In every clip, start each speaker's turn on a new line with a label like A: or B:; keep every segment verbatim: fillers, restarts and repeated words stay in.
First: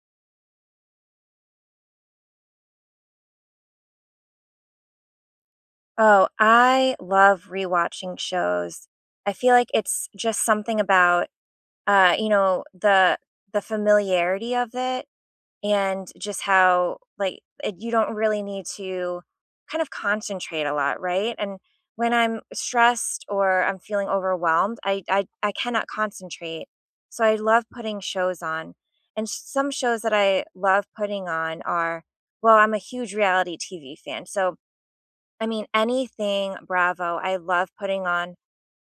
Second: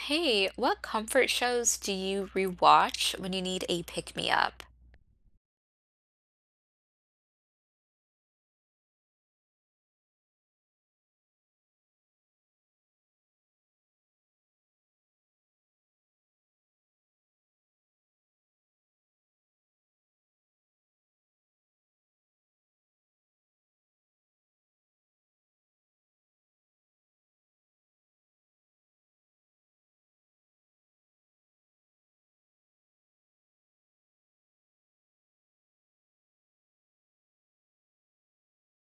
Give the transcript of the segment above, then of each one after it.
A: Hey, what comfort shows do you rewatch when you need a pick-me-up?
B: Oh, I love rewatching shows. I feel like it's just something about, uh, you know, the the familiarity of it and just how like it, you don't really need to kind of concentrate a lot, right? And when I'm stressed or I'm feeling overwhelmed, I I, I cannot concentrate. So I love putting shows on. And some shows that I love putting on are, well, I'm a huge reality T V fan. So I mean, anything Bravo. I love putting on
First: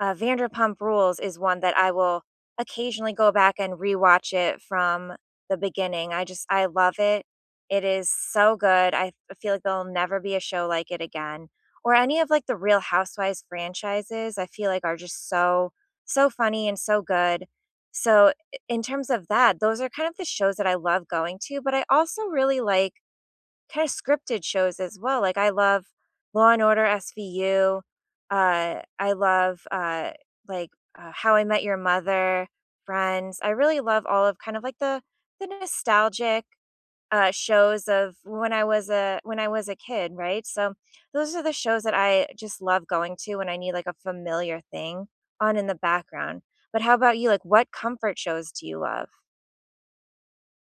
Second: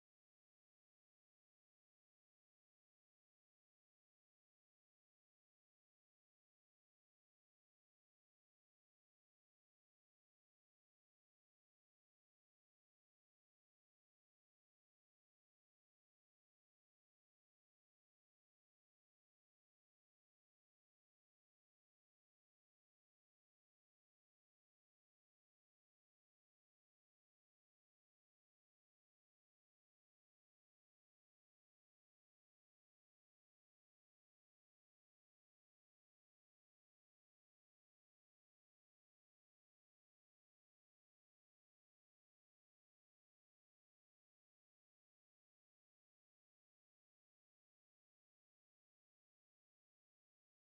B: uh, Vanderpump Rules is one that I will occasionally go back and rewatch it from the beginning. I just I love it. It is so good. I f- feel like there'll never be a show like it again. Or any of like the Real Housewives franchises, I feel like are just so so funny and so good. So i- in terms of that, those are kind of the shows that I love going to, but I also really like kind of scripted shows as well. Like I love Law and Order S V U. Uh, I love uh, like uh, How I Met Your Mother, Friends. I really love all of kind of like the the nostalgic uh, shows of when I was a when I was a kid, right? So those are the shows that I just love going to when I need like a familiar thing on in the background. But how about you? Like, what comfort shows do you love?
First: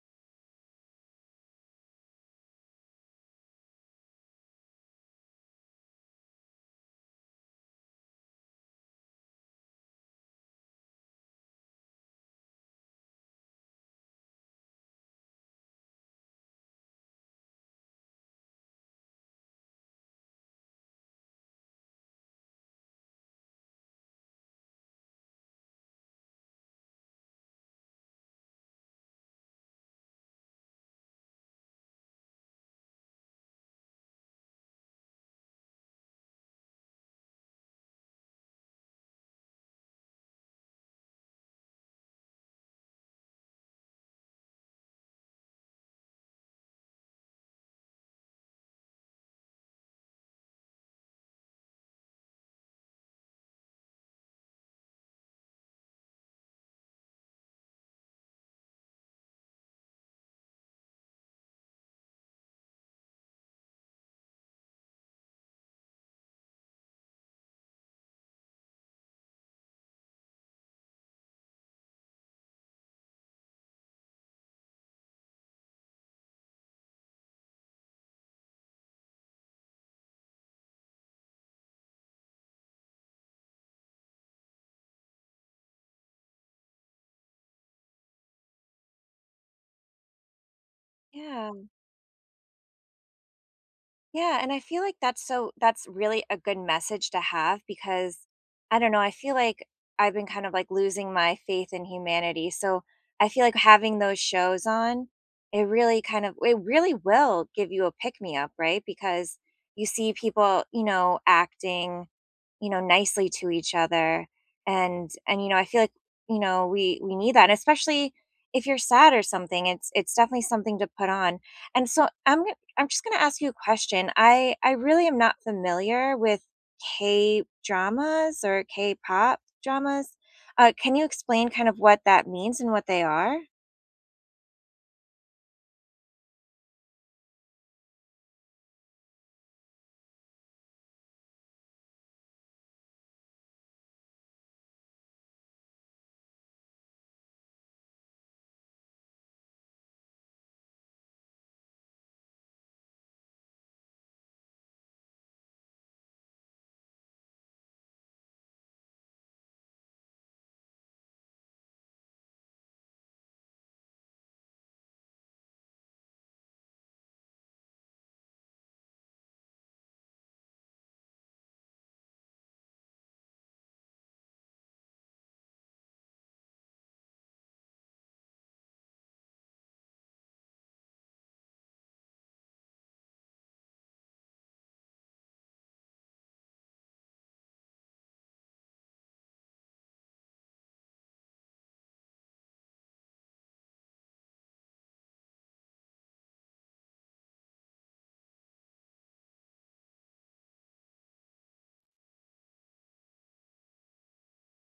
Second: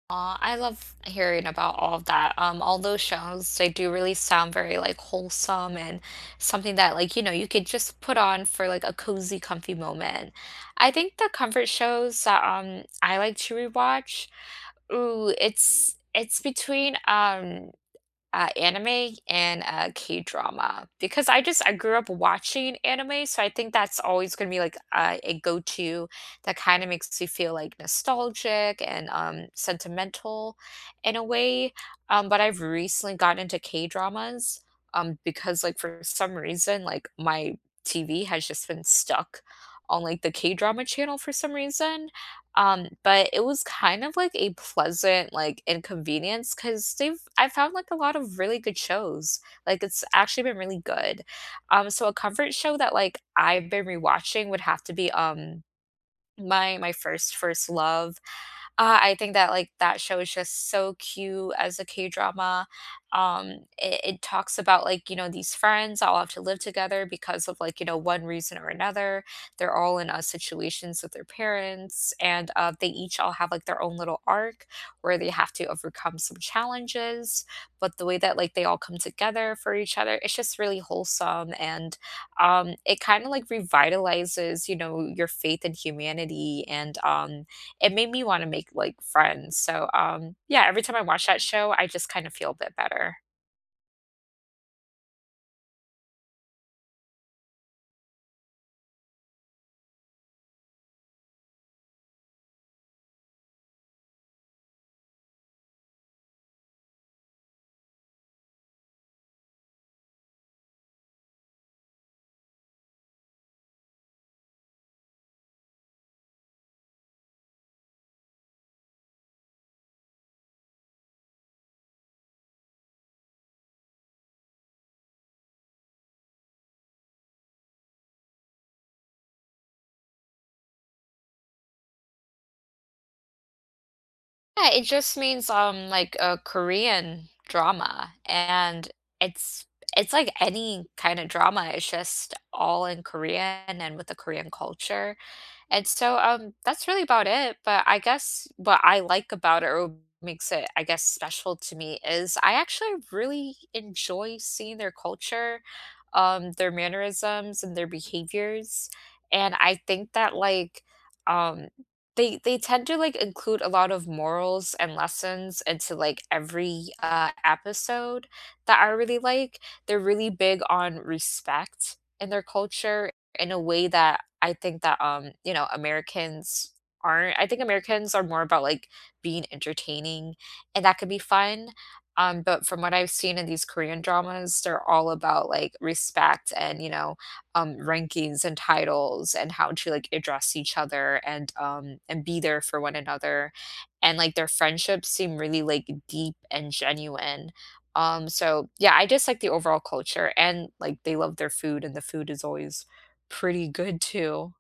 A: Aw, I love hearing about all of that. Um, all those shows, they do really sound very like wholesome and something that, like, you know, you could just put on for like a cozy, comfy moment. I think the comfort shows that um I like to rewatch, ooh, it's it's between um Uh, anime and, uh, K-drama, because I just I grew up watching anime, so I think that's always gonna be, like, uh, a go-to that kinda makes you feel, like, nostalgic and, um, sentimental in a way, um, but I've recently gotten into K-dramas, um, because, like, for some reason, like, my T V has just been stuck on, like, the K-drama channel for some reason, um, but it was kind of like a pleasant, like, inconvenience because 'cause they've I found, like, a lot of really good shows. Like, it's actually been really good. Um, so a comfort show that, like, I've been rewatching would have to be, um, my my first first love. Uh, I think that like that show is just so cute as a K drama. Um, it, it talks about, like, you know, these friends all have to live together because of, like, you know, one reason or another. They're all in, uh, situations with their parents, and uh, they each all have like their own little arc where they have to overcome some challenges. But the way that, like, they all come together for each other, it's just really wholesome, and um, it kind of like revitalizes, you know, your faith in humanity, and um it made me wanna make, like, friends, so, um, yeah, every time I watch that
B: Yeah.
A: show, I just kind of feel a bit better.
B: Yeah, and I feel like that's so that's really a good message to have because I don't know, I feel like I've been kind of like losing my faith in humanity. So I feel like having those shows on, it really kind of it really will give you a pick me up, right? Because you see people, you know, acting you know, nicely to each other. And and you know, I feel like, you know, we we need that, and especially if you're sad or something, it's it's definitely something to put on. And so I'm i I'm just going to ask you a question. I I really am not familiar with K-dramas or K-pop dramas. Uh, can you explain kind of what that means and what they are?
A: Yeah, it just means, um, like, a Korean drama, and it's it's like any kinda drama, it's just all in Korean and with the Korean culture. And so, um, that's really about it, but I guess what I like about it or makes it, I guess, special to me is I actually really enjoy seeing their culture, um, their mannerisms and their behaviors. And I think that like um they they tend to like include a lot of morals and lessons into like every uh episode that I really like. They're really big on respect in their culture in a way that I think that, um, you know, Americans aren't. I think Americans are more about like being entertaining and that could be fun. Um, but from what I've seen in these Korean dramas, they're all about like respect and, you know, um, rankings and titles and how to like address each other and um and be there for one another. And like their friendships seem really like deep and genuine. Um, so yeah, I just like the overall culture and like they love their food and the food is always pretty good too.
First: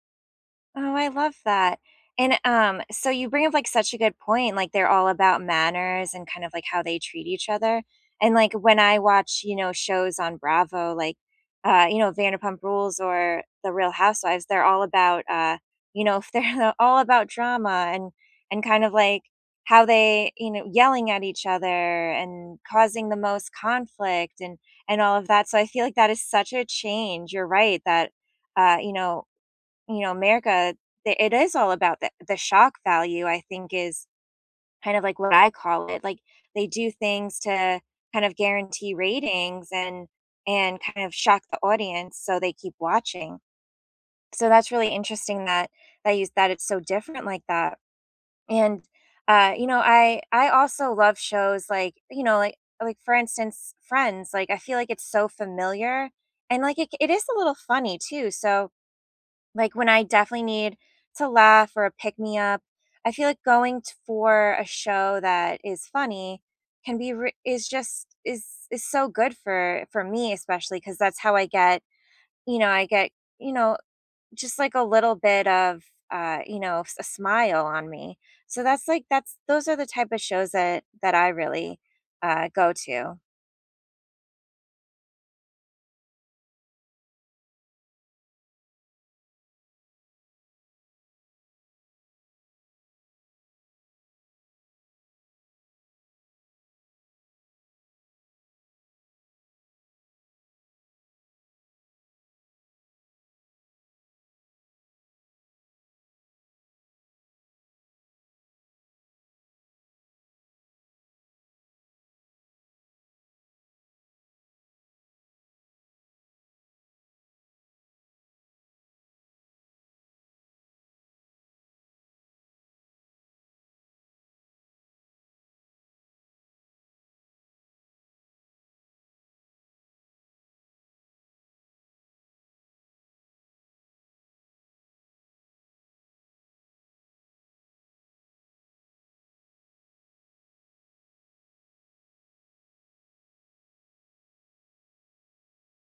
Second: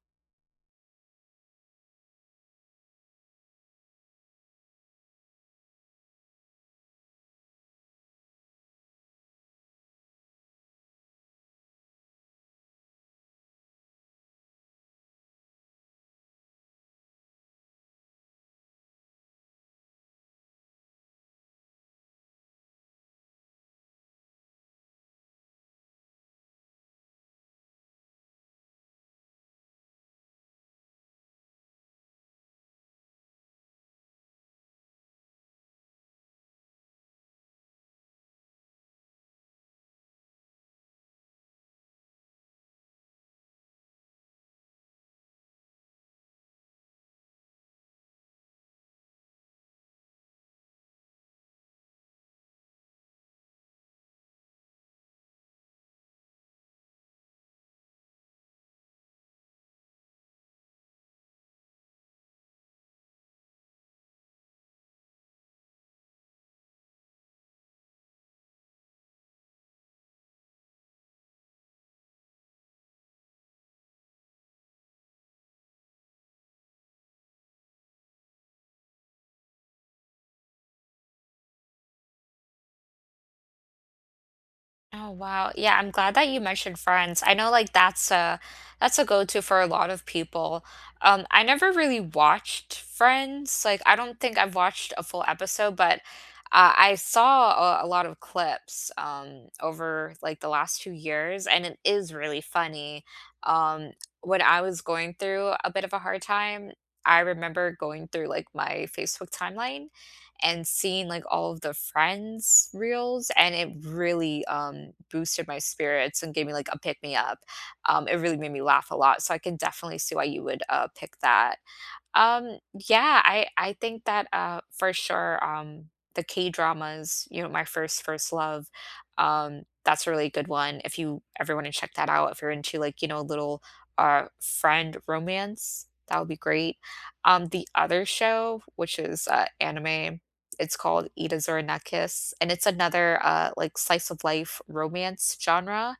B: Oh, I love that. And, um, so you bring up, like, such a good point, like, they're all about manners and kind of, like, how they treat each other, and, like, when I watch, you know, shows on Bravo, like, uh, you know, Vanderpump Rules or The Real Housewives, they're all about, uh, you know, they're all about drama and and kind of, like, how they, you know, yelling at each other and causing the most conflict and and all of that, so I feel like that is such a change, you're right, that, uh, you know, you know, America, th it is all about the the shock value, I think, is kind of like what I call it, like, they do things to kind of guarantee ratings and and kind of shock the audience so they keep watching. So that's really interesting that that you that it's so different like that, and, uh, you know, I I also love shows like, you know, like like, for instance, Friends, like, I feel like it's so familiar, and, like, it it is a little funny too, so like, when I definitely need to laugh or a pick me up, I feel like going t for a show that is funny can be re is just is is so good for for me especially because that's how I get you know, I get, you know, just like a little bit of, uh, you know, s a smile on me. So that's like that's those are the type of shows that that I really, uh, go to.
A: Oh wow. Yeah, I'm glad that you mentioned Friends. I know like that's a that's a go-to for a lot of people. Um I never really watched Friends. Like I don't think I've watched a full episode, but uh, I saw a, a lot of clips um over like the last two years and it is really funny. Um when I was going through a bit of a hard time, I remember going through like my Facebook timeline and seeing like all of the friends reels and it really um boosted my spirits and gave me like a pick me up. Um it really made me laugh a lot, so I can definitely see why you would uh pick that. um, yeah, I I think that uh for sure um the K-dramas, you know, my first first love. Um that's a really good one. If you ever want to check that out, if you're into, like, you know, little uh friend romance, that would be great. Um the other show, which is uh anime, it's called Itazura na Kiss, and it's another uh like slice of life romance genre,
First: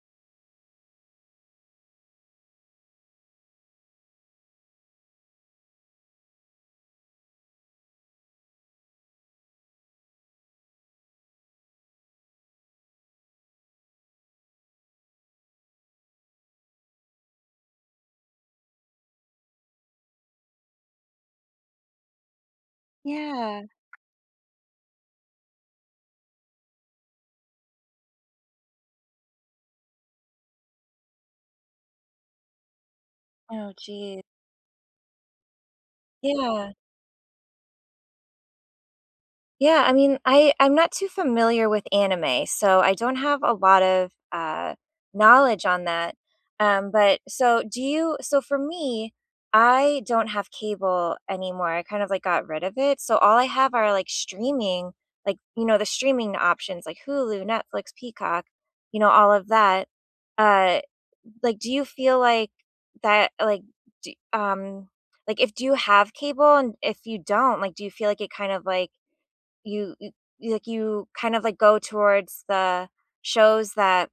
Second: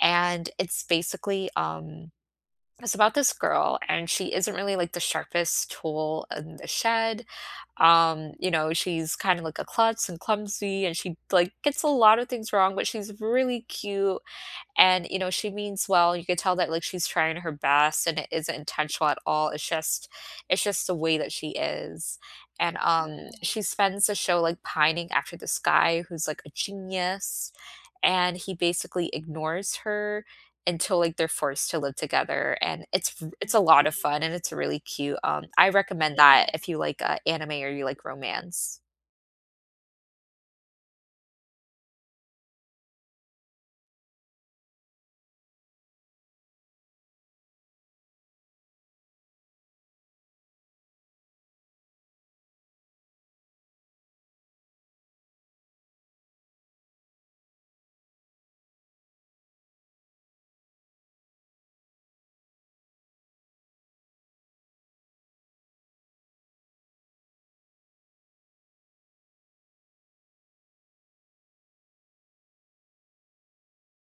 A: and it's basically um it's about this girl, and she isn't really like the sharpest tool in the shed. Um, you know, she's kind of like a klutz and clumsy, and she like gets a lot of things wrong, but she's really cute and, you know, she means well. You could tell that like she's trying her best and it isn't intentional at all. It's just it's just the way that she is. And um Mm. She
B: Yeah.
A: spends the show like pining after this guy who's like a genius and he basically ignores her until like they're forced to live together and it's r- it's a
B: Oh,
A: lot of Mm. fun
B: geez.
A: and it's really cute. um I recommend Yeah. that if
B: Yeah.
A: you like, uh, anime or you like romance.
B: Yeah, I mean, I I'm not too familiar with anime, so I don't have a lot of uh, knowledge on that. Um, but so do you? So for me, I don't have cable anymore. I kind of like got rid of it. So all I have are like streaming, like you know the streaming options like Hulu, Netflix, Peacock, you know all of that. Uh, like, do you feel like that? Like, do, um, like if do you have cable and if you don't, like, do you feel like it kind of like you you you, like you kind of like go towards the shows that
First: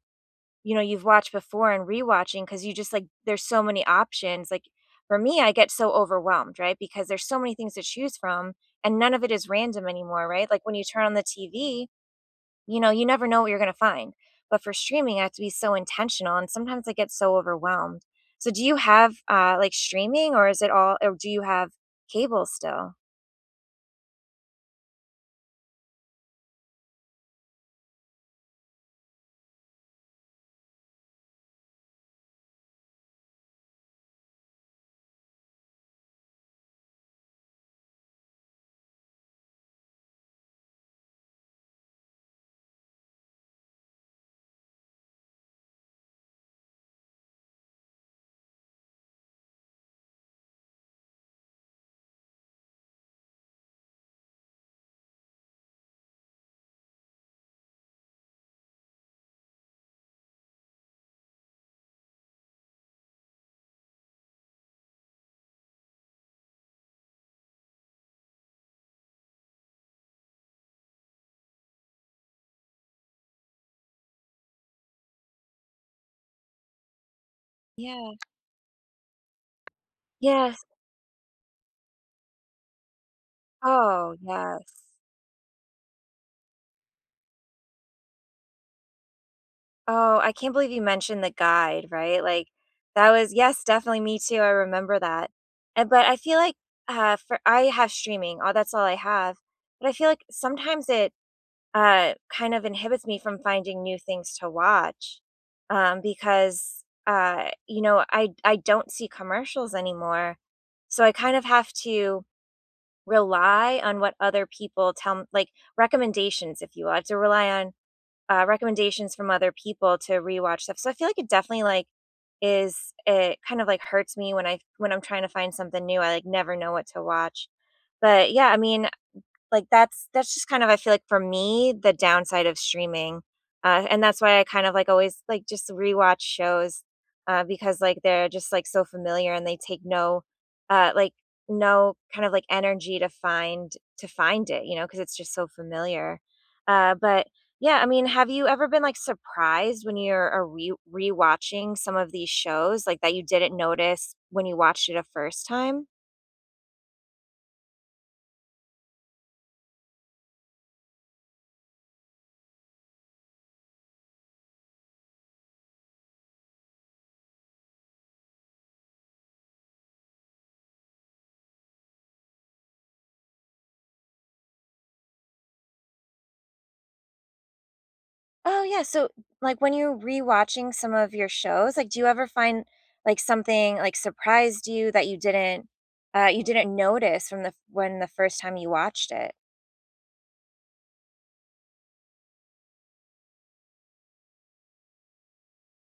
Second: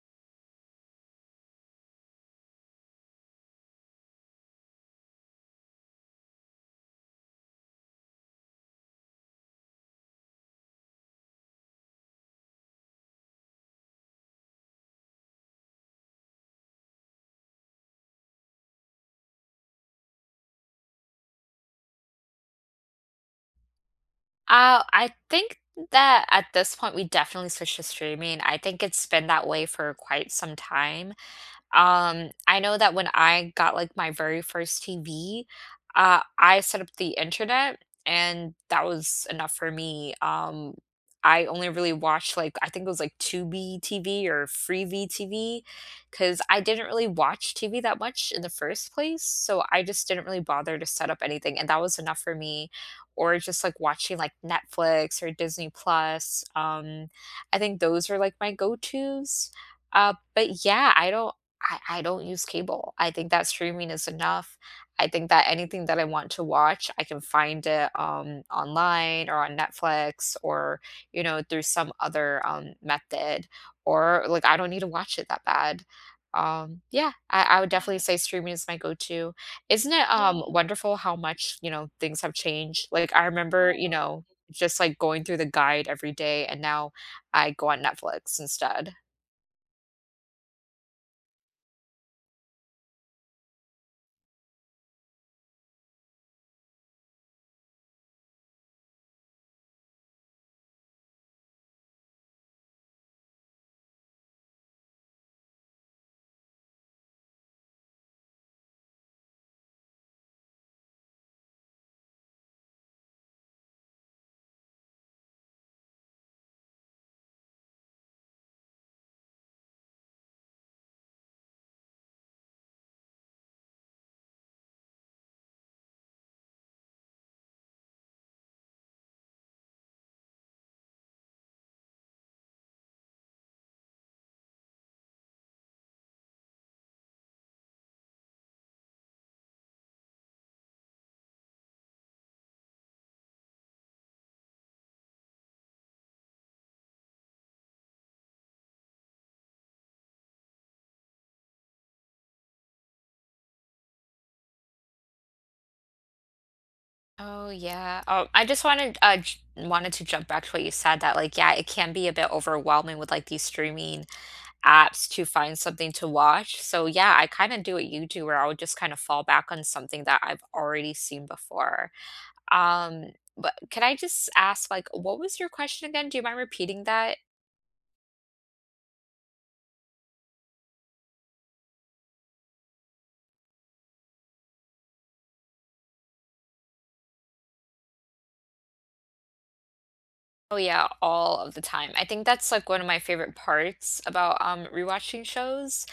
B: you know you've watched before and rewatching because you just like there's so many options like for me I get so overwhelmed, right? Because there's so many things to choose from and none of it is random anymore, right? Like when you turn on the TV, you know you never know what you're going to find, but for streaming I have to be so intentional and sometimes I get so overwhelmed. So do you have uh like streaming or is it all or do you have cable still?
A: Uh, I think that at this point, we definitely switched to streaming. I think it's been that way for quite some time. Um, I know that when I got like my very first T V, uh, I set up the internet and that was enough for me. Um, I only really watched like I think it was like Tubi T V or Freevee T V because I didn't really watch T V that much in the first place, so I just didn't really bother to set up anything, and that was enough for me. Or just like watching like Netflix or Disney Plus. Um, I think those are like my go tos. Uh, but yeah, I don't. I I don't use cable. I think that streaming is enough. I think that anything that I want to watch, I can find it, um, online or on Netflix or, you know, through some other um, method. Or like, I don't need to watch it that bad. Um, yeah, I, I would definitely
B: Yeah.
A: say streaming is my go-to. Isn't it, um,
B: Yes.
A: wonderful how much, you know, things have changed? Like, I remember, you
B: Oh
A: know, just
B: yes.
A: like going through the guide every day, and now I go on Netflix instead.
B: Oh, I can't believe you mentioned the guide, right? Like, that was, yes, definitely me too, I remember that. And but I feel like, uh, for I have streaming, all that's all I have, but I feel like sometimes it, uh, kind of inhibits me from finding new things to watch, um, because, uh, you know, I I don't see commercials anymore, so I kind of have to rely on what other people tell m like, recommendations, if you will. I have to rely on uh, recommendations from other people to rewatch stuff. So I feel like it definitely like is it kind of like hurts me when I when I'm trying to find something new. I like never know what to watch. But yeah, I mean, like, that's that's just kind of I feel like for me, the downside of streaming, uh, and that's why I kind of, like, always, like, just rewatch shows, uh, because, like, they're just, like, so familiar and they take no, uh, like, no kind of, like, energy to find to find it, you know, because it's just so familiar. Uh, but yeah, I mean, have you ever been, like, surprised when you're, uh, re rewatching some of these shows, like, that you didn't notice when you watched it a first time?
A: Oh yeah. Oh, I just wanted uh j- wanted to jump back to what you said that like yeah, it can be a bit overwhelming with like these streaming apps to find something to watch. So yeah, I kind of do what you do where I would just kind of fall back on something that I've already seen before. Um, but can I just ask like what was your question again? Do you mind repeating that?
B: Oh, yeah, so, like, when you're rewatching some of your shows, like, do you ever find, like, something, like, surprised you that you didn't, uh, you didn't notice from the when the first time you watched it?
A: Oh yeah, all of the time. I think that's like one of my favorite parts about um rewatching shows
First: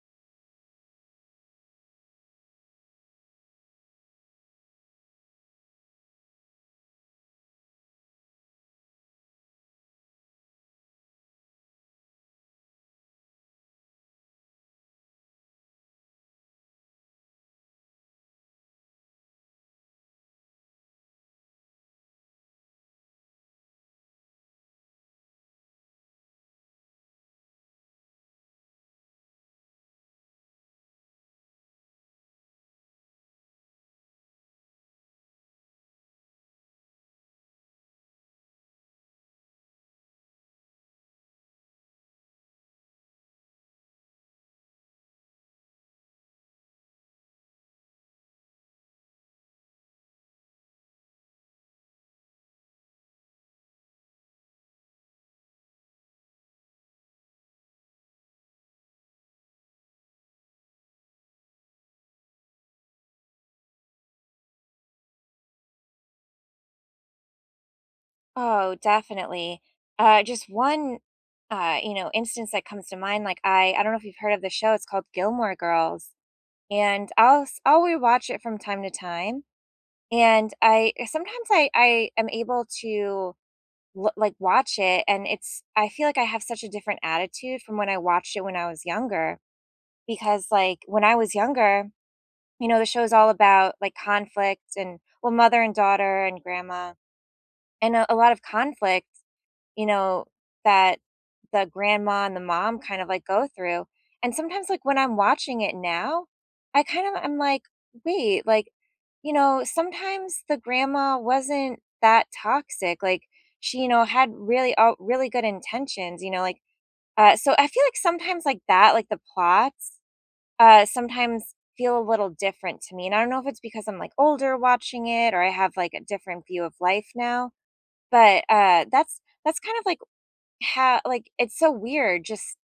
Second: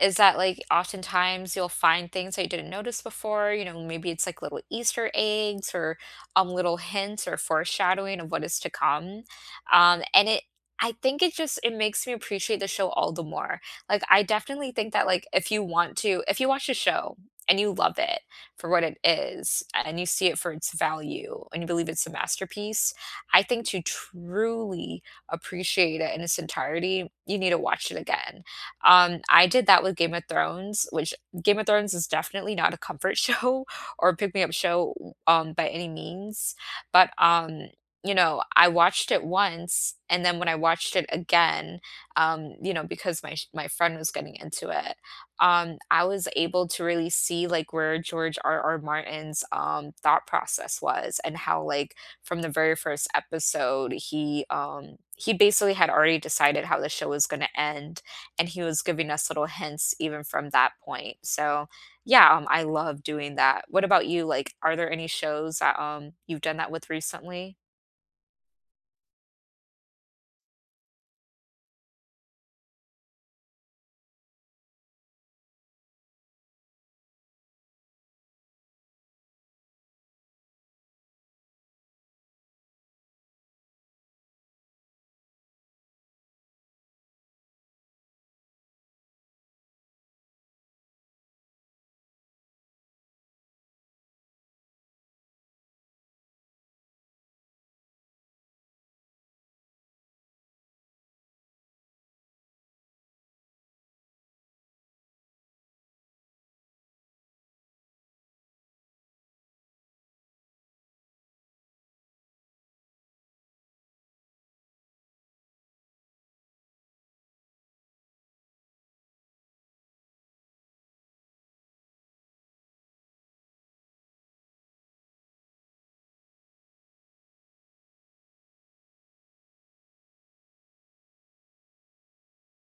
A: is that like oftentimes you'll find things that you didn't notice before, you know, maybe it's like little Easter eggs or um little hints or foreshadowing of what is to come. Um and it I think it just it makes me appreciate the show all the more. Like I definitely think that like if you want to if you watch a show and you love it for what it is and you see it for its value and you believe it's a masterpiece, I think to truly appreciate it in its entirety, you need to watch it again. Um, I did that with Game of Thrones, which Game of Thrones is definitely not a comfort show or a pick me up show, um, by any means. But, um, you know, I watched it once, and then when I watched it again, um, you know, because my sh- my friend was getting into it, um, I was able to really see like where George R. R. Martin's, um, thought process was and how like from the very first episode, he um he basically had already decided how the show was going to end, and he was giving us little hints even from that point. So, yeah, um, I love doing that. What about you? Like, are there any shows that um you've done that with recently?
B: Oh, definitely. Uh, just one, uh, you know, instance that comes to mind, like, I I don't know if you've heard of the show, it's called Gilmore Girls, and I'll s I'll rewatch it from time to time, and I sometimes I I am able to l like, watch it, and it's I feel like I have such a different attitude from when I watched it when I was younger, because, like, when I was younger, you know, the show is all about, like, conflict and well, mother and daughter and grandma, and a a lot of conflict, you know, that the grandma and the mom kind of like go through. And sometimes, like, when I'm watching it now, I kind of I'm like, wait, like, you know, sometimes the grandma wasn't that toxic. Like, she, you know, had really, uh, really good intentions, you know, like, uh, so I feel like sometimes like that, like the plots, uh, sometimes feel a little different to me. And I don't know if it's because I'm like older watching it or I have like a different view of life now, but, uh, that's, that's kind of like how like it's so weird just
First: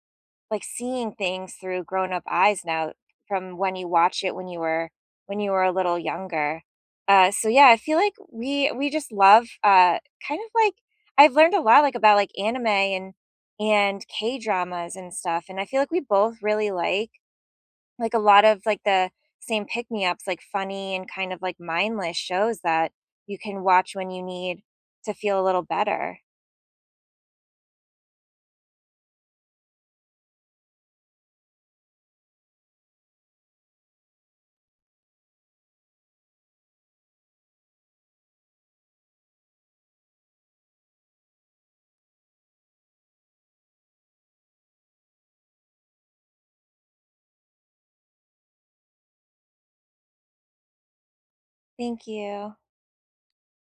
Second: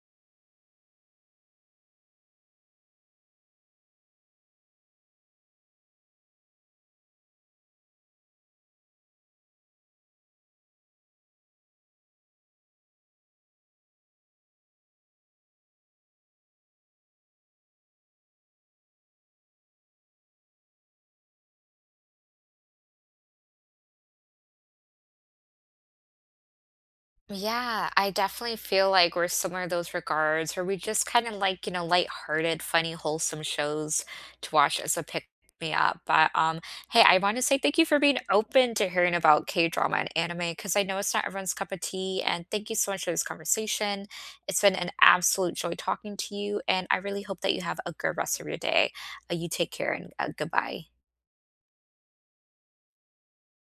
B: like seeing things through grown up eyes now from when you watch it when you were when you were a little younger. Uh so yeah, I feel like we we just love uh kind of like I've learned a lot like about like anime and and K-dramas and stuff and I feel like we both really like like a lot of like the same pick-me-ups like funny and kind of like mindless shows that you can watch when you need to feel a little better.
A: Yeah, I definitely feel like we're similar in those regards, where we just kind of like, you know, lighthearted, funny, wholesome shows to watch as a pick me up. But um, hey, I want to say thank you for being open to hearing about K-drama and anime, because I know it's not everyone's cup of tea. And thank you so much for this conversation. It's been an absolute joy talking to you, and I really hope that you have a good rest of your day. Uh, you take care and uh, goodbye.
B: Thank you.